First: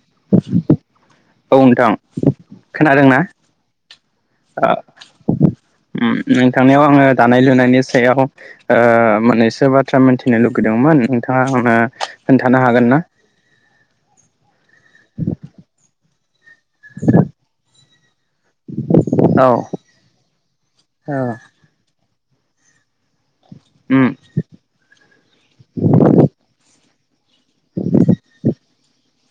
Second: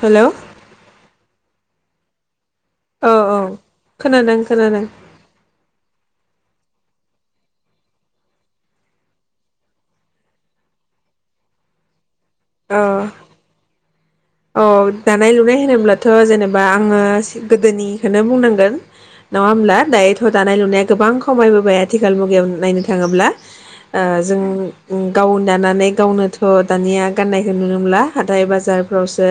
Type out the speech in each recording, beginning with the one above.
Hello औ नोंथां। [inaudible] औ खोनादोंना? औ खोनादों खोनादों। नोंथांनिाव आङो दानाय लुनायनि सायाव ओ मोननैसो बाथ्रा मोनथिनो लुगैदोंमोन? नोंथाङा आङो खोन्थानो हागोन ना? अ दानाय लुनाय होनोब्लाथ' हो जेने बा आङो गोदोनि खौनो बुंनांगोन औ नङा होनब्ला दायोथ' दानाय लुनाया गोबां औ खमायबोबाय आथि खाल मुगायाव नायनो थाङोब्ला ओ उम जों गाव दानानै गावनोथ' दानिया गाननायखौ नुनो मोनला हाथाय बा [unintelligible] सो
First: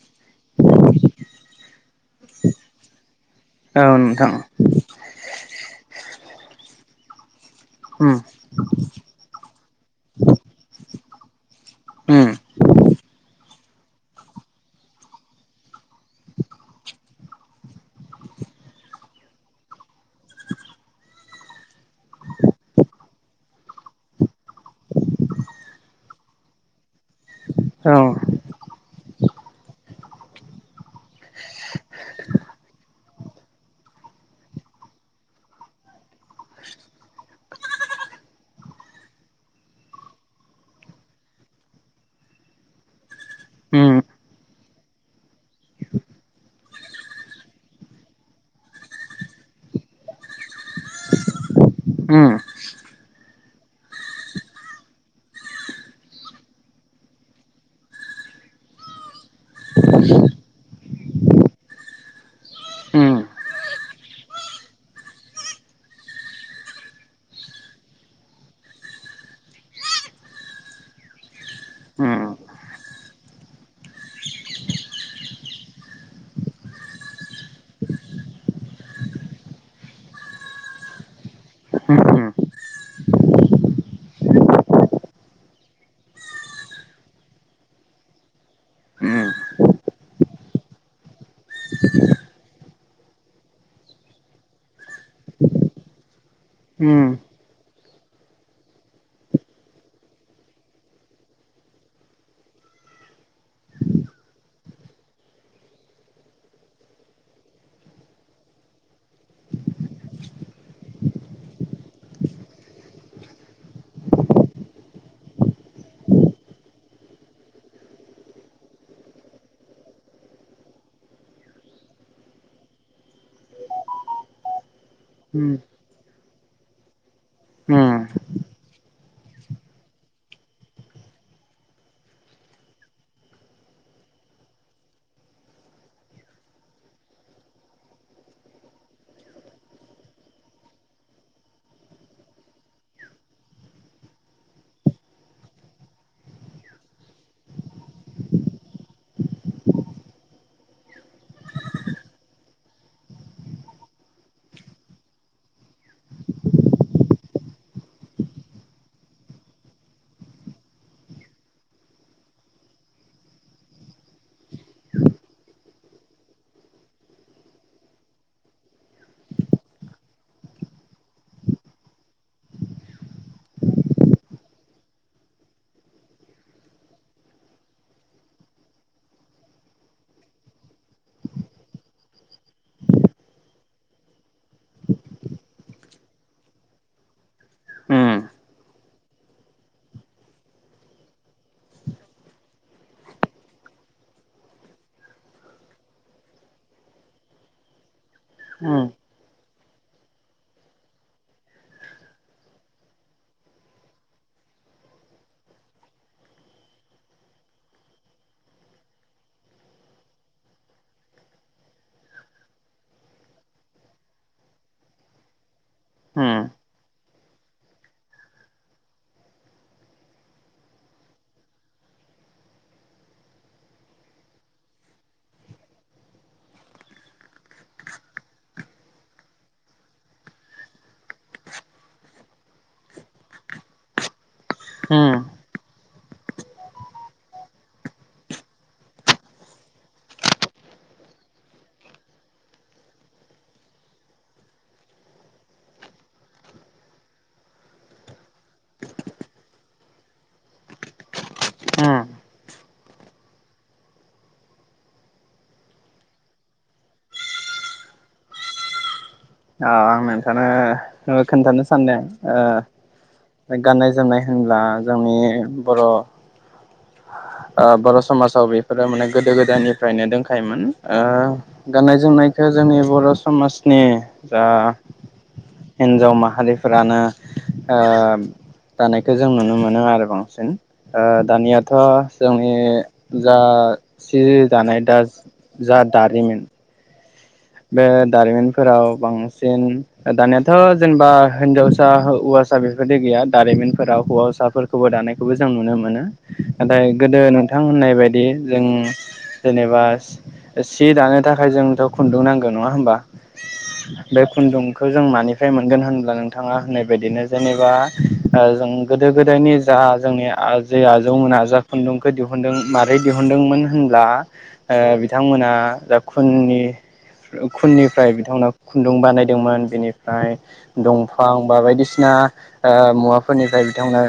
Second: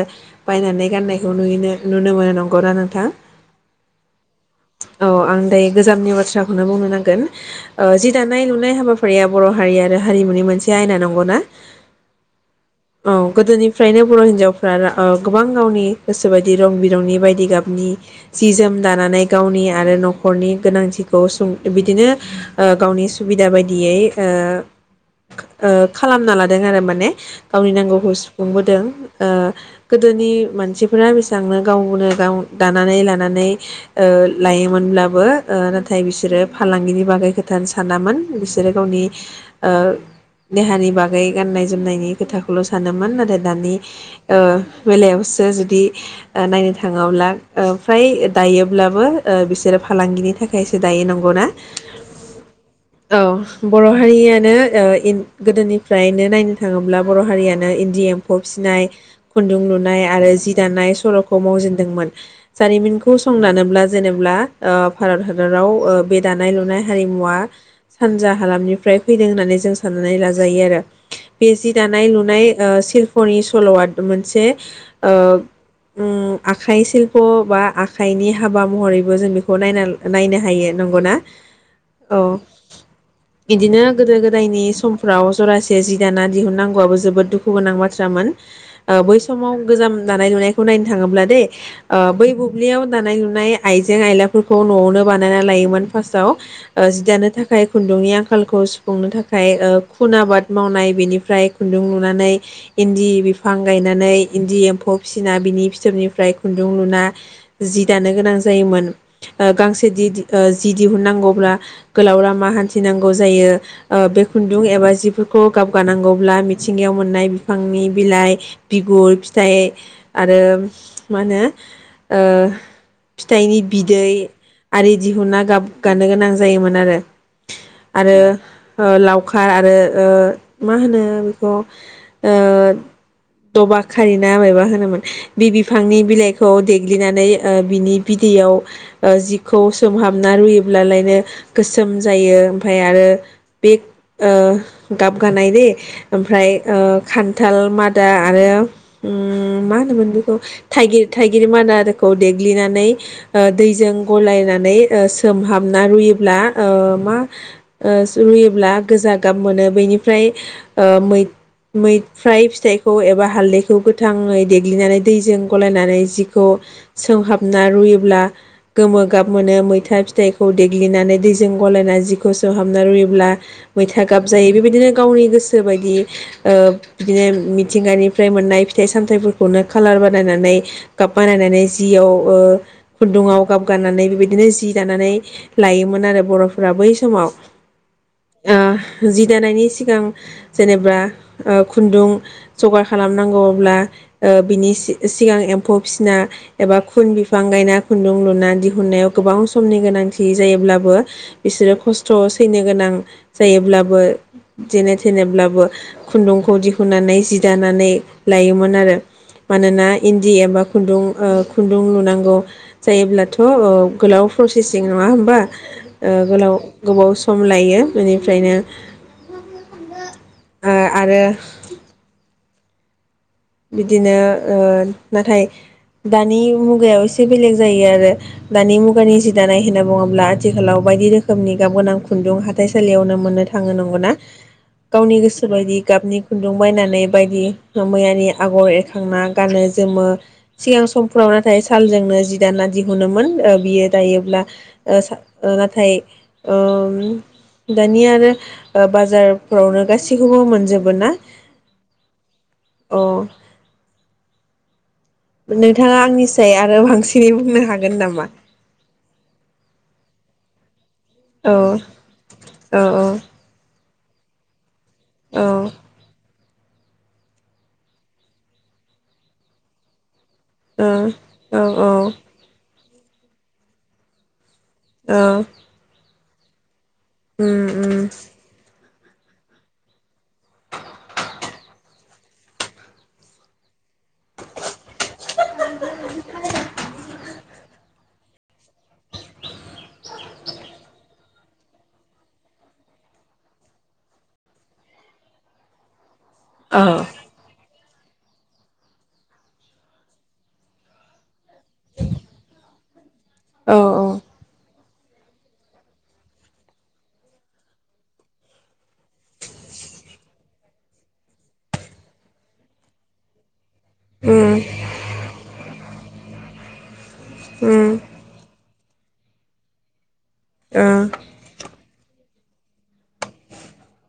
बायनानै गाननायखौ नुयोनो नुनो मोन नंगौ ना नोंथां औ नोंथां औ आं दायो गोजामनि बाथ्राखौनो बुंनो नांगोन। ओ जि उम दानाय लुनाय हाबाफारिया बर' हारि आरो हारिमुनि मोनसे आयना नांगौना उम औ गोदोनि फ्रायनो बर' हिनजाव [unintelligible] गोबां गावनि गोसो बायदि रं बिरंनि बायदि [unintelligible] गाबनि जि जोम दानानै गावनि आरो न'खरनि गोनांथिखौ सुं बिदिनो ओ गावनि सुबिदा बायदियै ओ खालामना लादों आरो माने। गावनि औ नांगौखौ सुफुंबोदों। ओ गोदोनि मानसिफोरा बेसेबांनो गावनो गाव दानानै लानानै लायोमोनब्लाबो ओ नाथाय बिसोरो फालांगिनि बागै खोथानो सानामोन बिसोरो गावनि ओ देहानि बागै गाननाय जोमनायनि खोथाखौल' सानोमोन नाथाय दानि उम ओ बेलायावसो जुदि ओ नायनो थाङोब्ला फ्राय दायोब्लाबो बिसोरो फालांगिनि थाखायसो दायो नंगौना उम औ बर' हारियानो ओ इन गोदोनिफ्रायनो नायनो थाङोब्ला बर' हारियानो इन्दि एम्फौ फिसिनाय खुन्दुं लुनाय आरो जि दानाय सल'खौ मावजेनदोंमोन जारिमिनखौ उम उम संदानोब्ला जेनेब्ला भारत हादराव ओ बे दानाय लुनाय हारिमुवा सानजा हालामनिफ्राय फैदों होननानै जों साननानै लाजायो आरो बे जि दानाय लुनाय ओ सिल [unintelligible] फोरनि सल'आ मोनसे ओ आखाइ सिल्प' बा आखाइनि हाबा महरैबो जों बेखौ नायना नायनो हायो नंगौना उम औ इदिनो गोदो गोदायनि समफ्राव जरासे जि दाना दिहुननांगौआबो जोबोद दुखु गोनां बा बाथ्रामोन बै समाव गोजाम दानाय लुनायखौ नायनो थाङोब्ला दै ओ बै बुब्लियाव दानाय लुनाय आइजें आयलाफोरखौ न'आवनो बानायना लायोमोन फास्टाव। ओ जि दानो थाख थाखाय खुन्दुंनि आंखालखौ सुफुंनो थाखाय ओ खुन आबाद मावनाय बेनिफ्राय खुन्दुं लुनानै इन्दि बिफां गायनानै इन्दि एम्फौ फिसिना बिनि फिथोबनिफ्राय खुन्दुं लुना जि दानो गोनां जायोमोन गांसे दि ओ जि दिहुननांगौब्ला गोलाव लामा हान्थिनांगौ जायो ओ बे खुन्दुं एबा जिफोरखौ गाबगानांगौब्ला मिथिंगायाव मोननाय बिफांनि बिलाइ बिगुर फिथाइ आरो मा होनो ओ फिथाइनि बिदै आरि दिहुना उम गाब गान गोनां जायोमोन आरो आरो ओ लावखार आरो ओ मा होनो बेखौ ओ दबा खारिना मायबा होनोमोन बे बिफांनि बिलाइखौ देग्लिनानै बिनि बिदैयाव जिखौ सोमहाबना रुयोब्लालायनो गोसोम जायो ओमफ्राय आरो बे ओ गाबगानाय दे ओमफ्राय ओ खान्थाल मादा आरो मा होनोमोन बेखौ थागिर थाइगिर मादाखौ देग्लिनानै दैजों गलायनानै सोमहाबना रुयोब्ला मा रुयोब्ला गोजा गाब मोनो बेनिफ्राय मै मै फ्राय फिथाइखौ एबा हालदैखौ गोथाङै देग्लिनानै दैजों गलायनानै जिखौ सोंहाबना रुयोब्ला गोमो गाब मोनो मैथा फिथाइखौ देग्लिनानै दैजों गलायना जिखौ सोंहाबना रुयोब्ला मैथा गाब जायो बेबायदिनो गावनि गोसो बायदि ओ बिदिनो मिथिंगानिफ्राय मोननाय फिथाइ सामथाइफोरखौनो कालार बानायनानै गाब बानायनानै जियाव खुन्दुङाव गाब गाननानै बेबायदिनो जि दानानै लायोमोन आरो बरफोरा बै समाव उम ओ जि दानायनि सिगां जेनेबा ओ खुन्दुं जगार खालामनांगौब्ला ओ बिनि सिगां एम्फौ फिसिना एबा खुन बिफां गायना खुन्दुं लुना दिहननायाव गोबाव स समनि गोनांथि जायोब्लाबो बिसोरो खस्थ सैनो गोनां जायोब्लाबो जेने थेनेब्लाबो खुन्दुंखौ दिहुननानै जि दानानै लायोमोन आरो मानोना इन्दि एबा खुन्दुं ओ खुन्दुं लुनांगौ जायोब्लाथ ओ गोलाव प्रसेसिं नङा होमबा ओ गोलाव गोबाव स सम लायो बेनिफ्रायनो ओ आरो बिदिनो ओ नाथाय दानि मुगायाव एसे बेलेग जायो आरो दानि मुगानि जि दानाय होनना बुङोब्ला आथिखालाव बायदि रोखोमनि गाब गोनां खुन्दुं हाथाइसालियावनो मोननो थाङो नंगौना उम गावनि गोसो बायदि गाबनि खुन्दुं बायनानै बायदि मैयारि आगर एरखांना गानो जोमो सिगां समफ्राव नाथाय सालजोंनो जि दाना दिहुनोमोन बियो दायोब्ला नाथाय दानि आरो बाजारफ्रावनो गासैखौबो मोनजोबो ना अ नोंथाङा आंनि साय आरो बांसिनै बुंनो हागोन नामा अ आं‌ नोंथांनो औ ओ‌खोन्थानो सानदों ओ औ गाननाय जोम जानाय होनब्ला जोंनि औ बर ओ बर समाजाव बेफोरो माने गोदो गोदायनिफ्रायनो दोंखा हायोमोन औ औ औ गाननाय जोमनायखौ जोंनि‌ बर समाजनि दा हिनजाव‌ माहारि हालि फोरानो उम ओ उम दानायखौ जों नुनो मोनो आरो बांसिन दानियाथ जोंनि जा सि दानाय दा जा दारिमिन बे दारिमिनफोराव बांसिन दानायाथ जेनेबा हिनजावसा हौवासा बेफोरदि गैया दारिमिनफोराव हौवासाफोरखौबो दानायखौबो जों नुनो मोनो औ नाथाय गोदो नोंथां होननाय बेबायदि जों जेनेबा सि दानो थाखाय जोंथ' खुन्दुं नांगौ नङा होमबा औ बे खुन्दुं खौ जों मानिफ्राय मोनगोन होनब्ला नोंथाङा होननाय बायदिनो जेनेबा ओ जों गोदो गोदायनि जा जोंनि जे आजौमोना जा खुन्दुंखौ दिहुनदों मारै दिहुनदोंमोन ब्ला उम ओ बिथांमोना दा खुननि उम खुननिफ्राय बिथांमोना खुन्दुं बानायदोंमोन बेनि ओमफ्राय ओ दंफां बा बायदिसिना ओ मुवाफोरनिफ्राय बिथांमोना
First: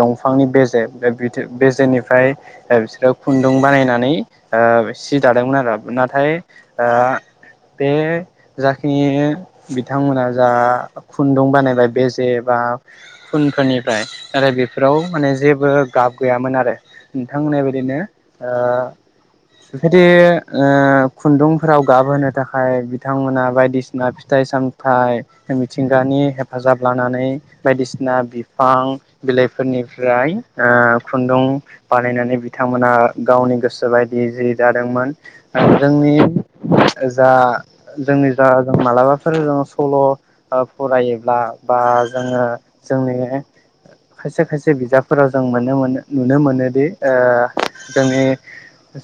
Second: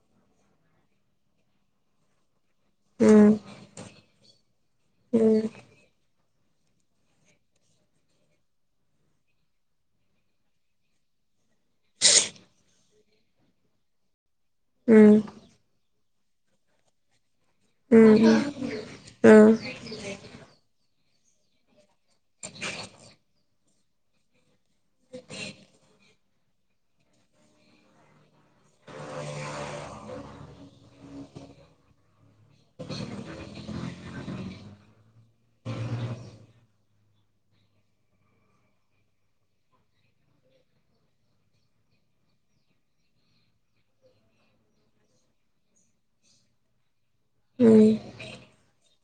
दंफांनि बेजे बेजेनिफ्राय ओमफ्राय बिसोरो उम खुन्दुं बानायनानै ओ सि दादोंमोन आरो नाथाय ओ बे जाखिनि बिथांमोना जा खुन्दुं बानायबाय बेजे बा खुनफोरनिफ्राय आरो बेफोराव माने जेबो गाब गैयामोन आरो बिथां होननाय बायदिनो ओ बिदि ओ खुन्दुंफोराव गाबहोनो थाखाय बिथांमोना बायदिसिना फिथाइ सामथाइ मिथिंगानि हेफाजाब लानानै बायदिसिना बिफां बिलाइफोरनिफ्राय ओ खुन्दुं बानायनानै बिथांमोना गावनि गोसो बायदि जि जादोंमोन जोंनि जा जोंनि जा जों मालाबाफोर सल' फरायोब्ला बा जोङो जोंनि खायसे खायसे बिजाबफोराव जों मोननो मोनो नुनो मोनोदि ओ जोंनि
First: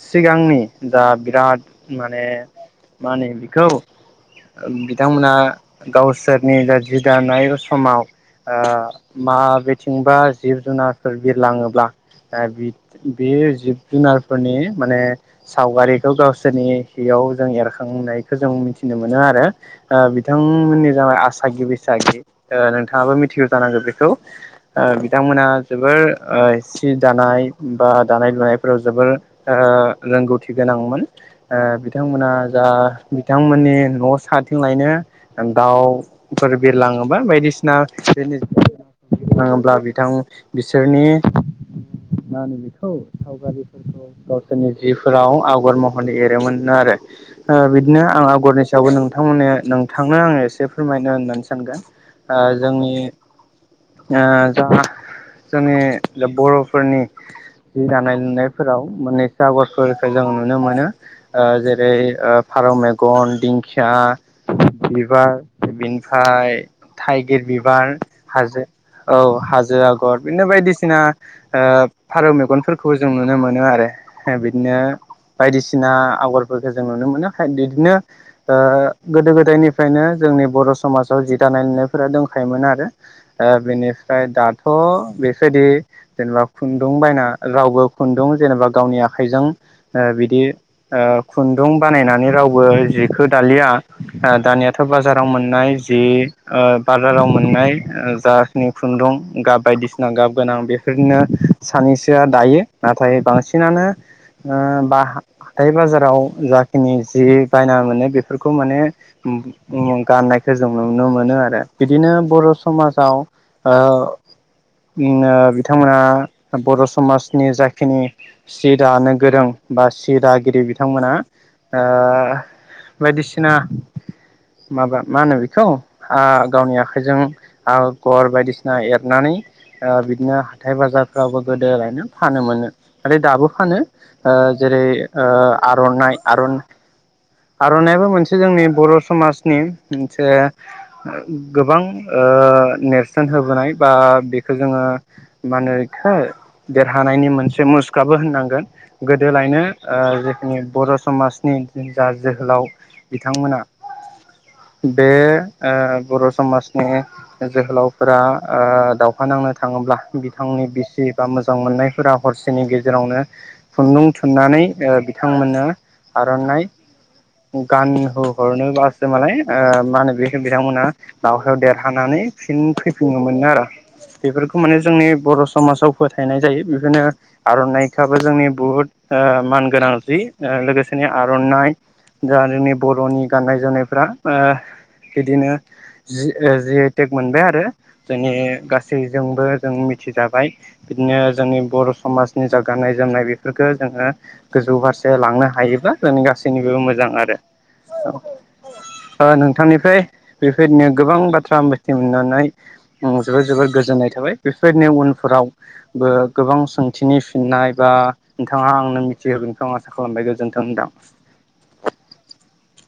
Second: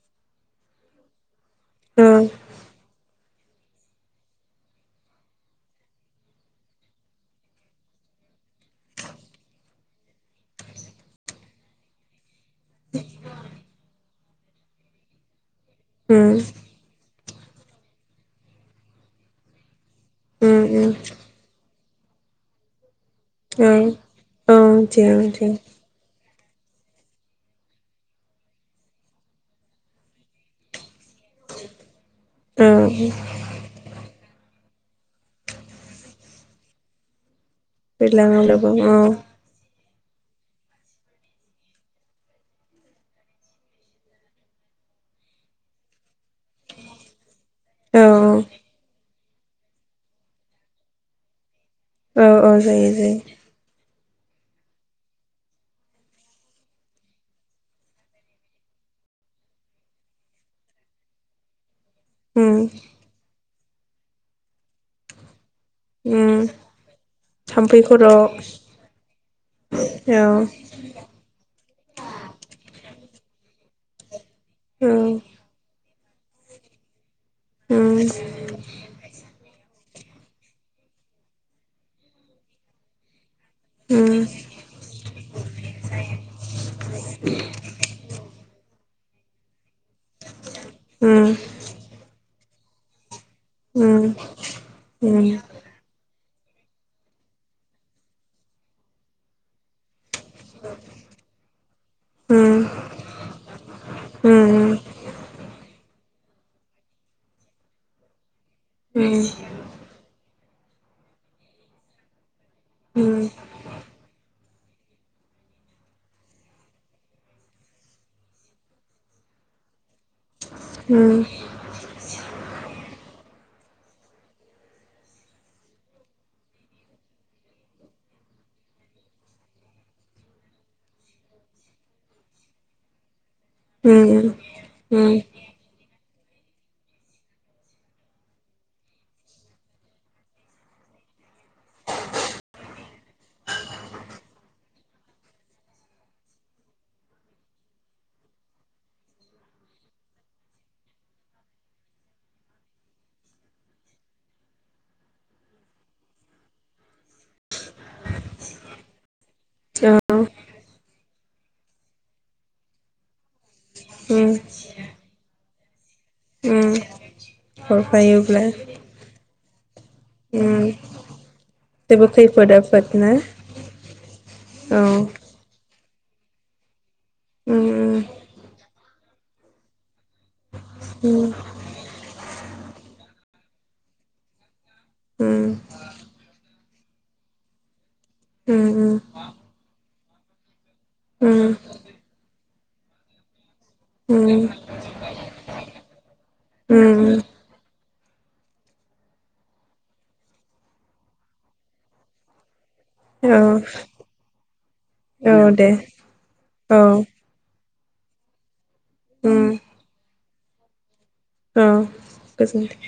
सिगांनि जा बिराद मान माने मा होनो बेखौ बिथांमोना गावसोरनि जा जि दानाय समाव ओ माबेथिंबा जिब जुनारफोर बिरलाङोब्ला बे जिब जुनारफोरनि माने सावगारिखौ गावसोरनि बेयाव जों एरखांनायखौ जों मिथिनो मोनो आरो ओ बिथांमोननि जाबाय आसागि सागि ओ नों नोंथाङाबो मिथिगौ जानांगौ बेखौ ओ बिथांमोना जोबोर सि दानाय बा दानाय लुनायफोराव जोबोर ओ रोंगौथि गोनांमोन ओ बिथांमोना जा बिथांमोननि न' सात थिं लायनो दाउफोर बिरलाङोबा बायदिसिना सिना औ [unintelligible] बिरलाङोब्ला बिथां बिसोरनि मा होनो बेखौ सावगारिफोरखौ गावसोरनि जिफोराव आवगर महरै ए मोननो आरो ओ बिदिनो औ आं आगरनि सायावबो नोंथ नोंथांमोनाने नोंथांनो आङो एसे फोरमायनो होननानैसै औ दा औ जायो जोंनि जायो ओ दा जोंनि बर'फोरनि जि दानाय-लुनायफोराव मोनैसो आगरफोरखौ जों नुनो मोनो अ जे जेरै उम फारौ मेगन, दिंखि सा बिबार उम बिनिफ्राय थाइगिर थाम्फै बिबार खर' औ हाजो औ हाजो आगर औ बिदिनो बायदिसिना फारौ मेगन खौ जों नुनो मोनो आरो। बिदिनो उम बायदिसि सिना आगरफोरखौ जों नुनो मोनो। उम बिदिनो गोदो गोदायनिफ्राय बेखायनो जोंनि बर' समाजाव जि दानाय लुनायफोरा दंखायोमोन आरो। उम बेनिफ्राय दाथ' बेबायदि जेनेबा खुन्दुं बायना रावबो खुन्दुं जेनेबा गावनि आखाइजों बिदि ओ उम उम खुन्दुं बानायनानै रावबो बर'नि जि जिखौ दालिया उम दानियाथ' उम बाजाराव औ मोननाय जि ओ बाजाराव मोननाय ओ जाखिनि खुन्दुं गाब बायदिसिना गाब गोनां बेफोरनिनो सानैसोआ दायो नाथाय बांसिनानो ओ बा हाथाय बाजाराव जाखिनि जि बायना मोनो बे बेफोरखौ माने ओम गाननायखौ जों नुनो मोनो आरो बिदिनो बर' समाजाव ओ बिथांमोना बर' समाजनि जाखिनि सि दानो गोरों बा सि दा गिदिर बिथांमोना ओ बायदिसिना माबा मा होनो बेखौ हो गावनि आखाइजों आगर बायदिसिना एरनानै ओ बिदिनो हाथाय बाजारफ्रावबो गोदालायनो फानो मोनो आरो दाबो फानो ओ जेरै ओ आर'नाइ आर'न आर'नायाबो मोनसे जोंनि बर' समाजनि मोनसे गोबां ओ नेरसोन होबोनाय बा बेखौ जोङो मा होनो एखो देरहानायनि मोनसे मुसुखाबो होननांगोन गोदोलायनो ओ जोंनि बर' समाजनि जा जोहोलाव बिथांमोना बे ओ बर' समाजनि जोहोलावफोरा ओ दाव दावहा नांनो थाङोब्ला बिथांनि बिसि एबा मोजां मोजां मोननायफोरा हरसेनि गेजेरावनो खुन्दुं उम थुननानै बिथांमोना आर'नाय उम हरफायोब्ला गानहोहरनोब्लाासो मालाय मा होनो बे उम बिथांमोना दावहायाव जेबो देरहानानै खैफोद फिन आफोद ना फैफिनो मोनो आरो बेफोरखौ औ माने जोंनि बर' समाजाव फोथायनाय जायो बेखोनो आर'नाइखाबो जोंनि बुहुत ओ मान गोनां जि ओ लोगोसेनो आर'नाइ जा जोंनि बर'नि गाननाय जोमनायफ्रा ओ बिदिनो जि जिटेक मोनबाय आरो जोंनि गासैजोंबो जों मिथिजाबाय बिदिनो जोंनि बर' समाजनि जा गाननाय जोमनाय बेफोरफोरखौ जोङो गोजौ फारसे लांनो हायोब्ला जोंनि गासैनिबो मोजां आरो ओ नोंथांनिफ्राय बेफोरदिनो गोबां बाथ्रा मिथि मोननानै जोबोद जोबोद गोजोननाय थाबाय बेफोरदिनो उन दे उनफोरावबो गोबां औ सोंथिनि फिननाय आ नोंथाङा आं होगोनखौ आं आसा खालामबाय गोजोन गोजोन्थों नोंथां औ गोजोनथों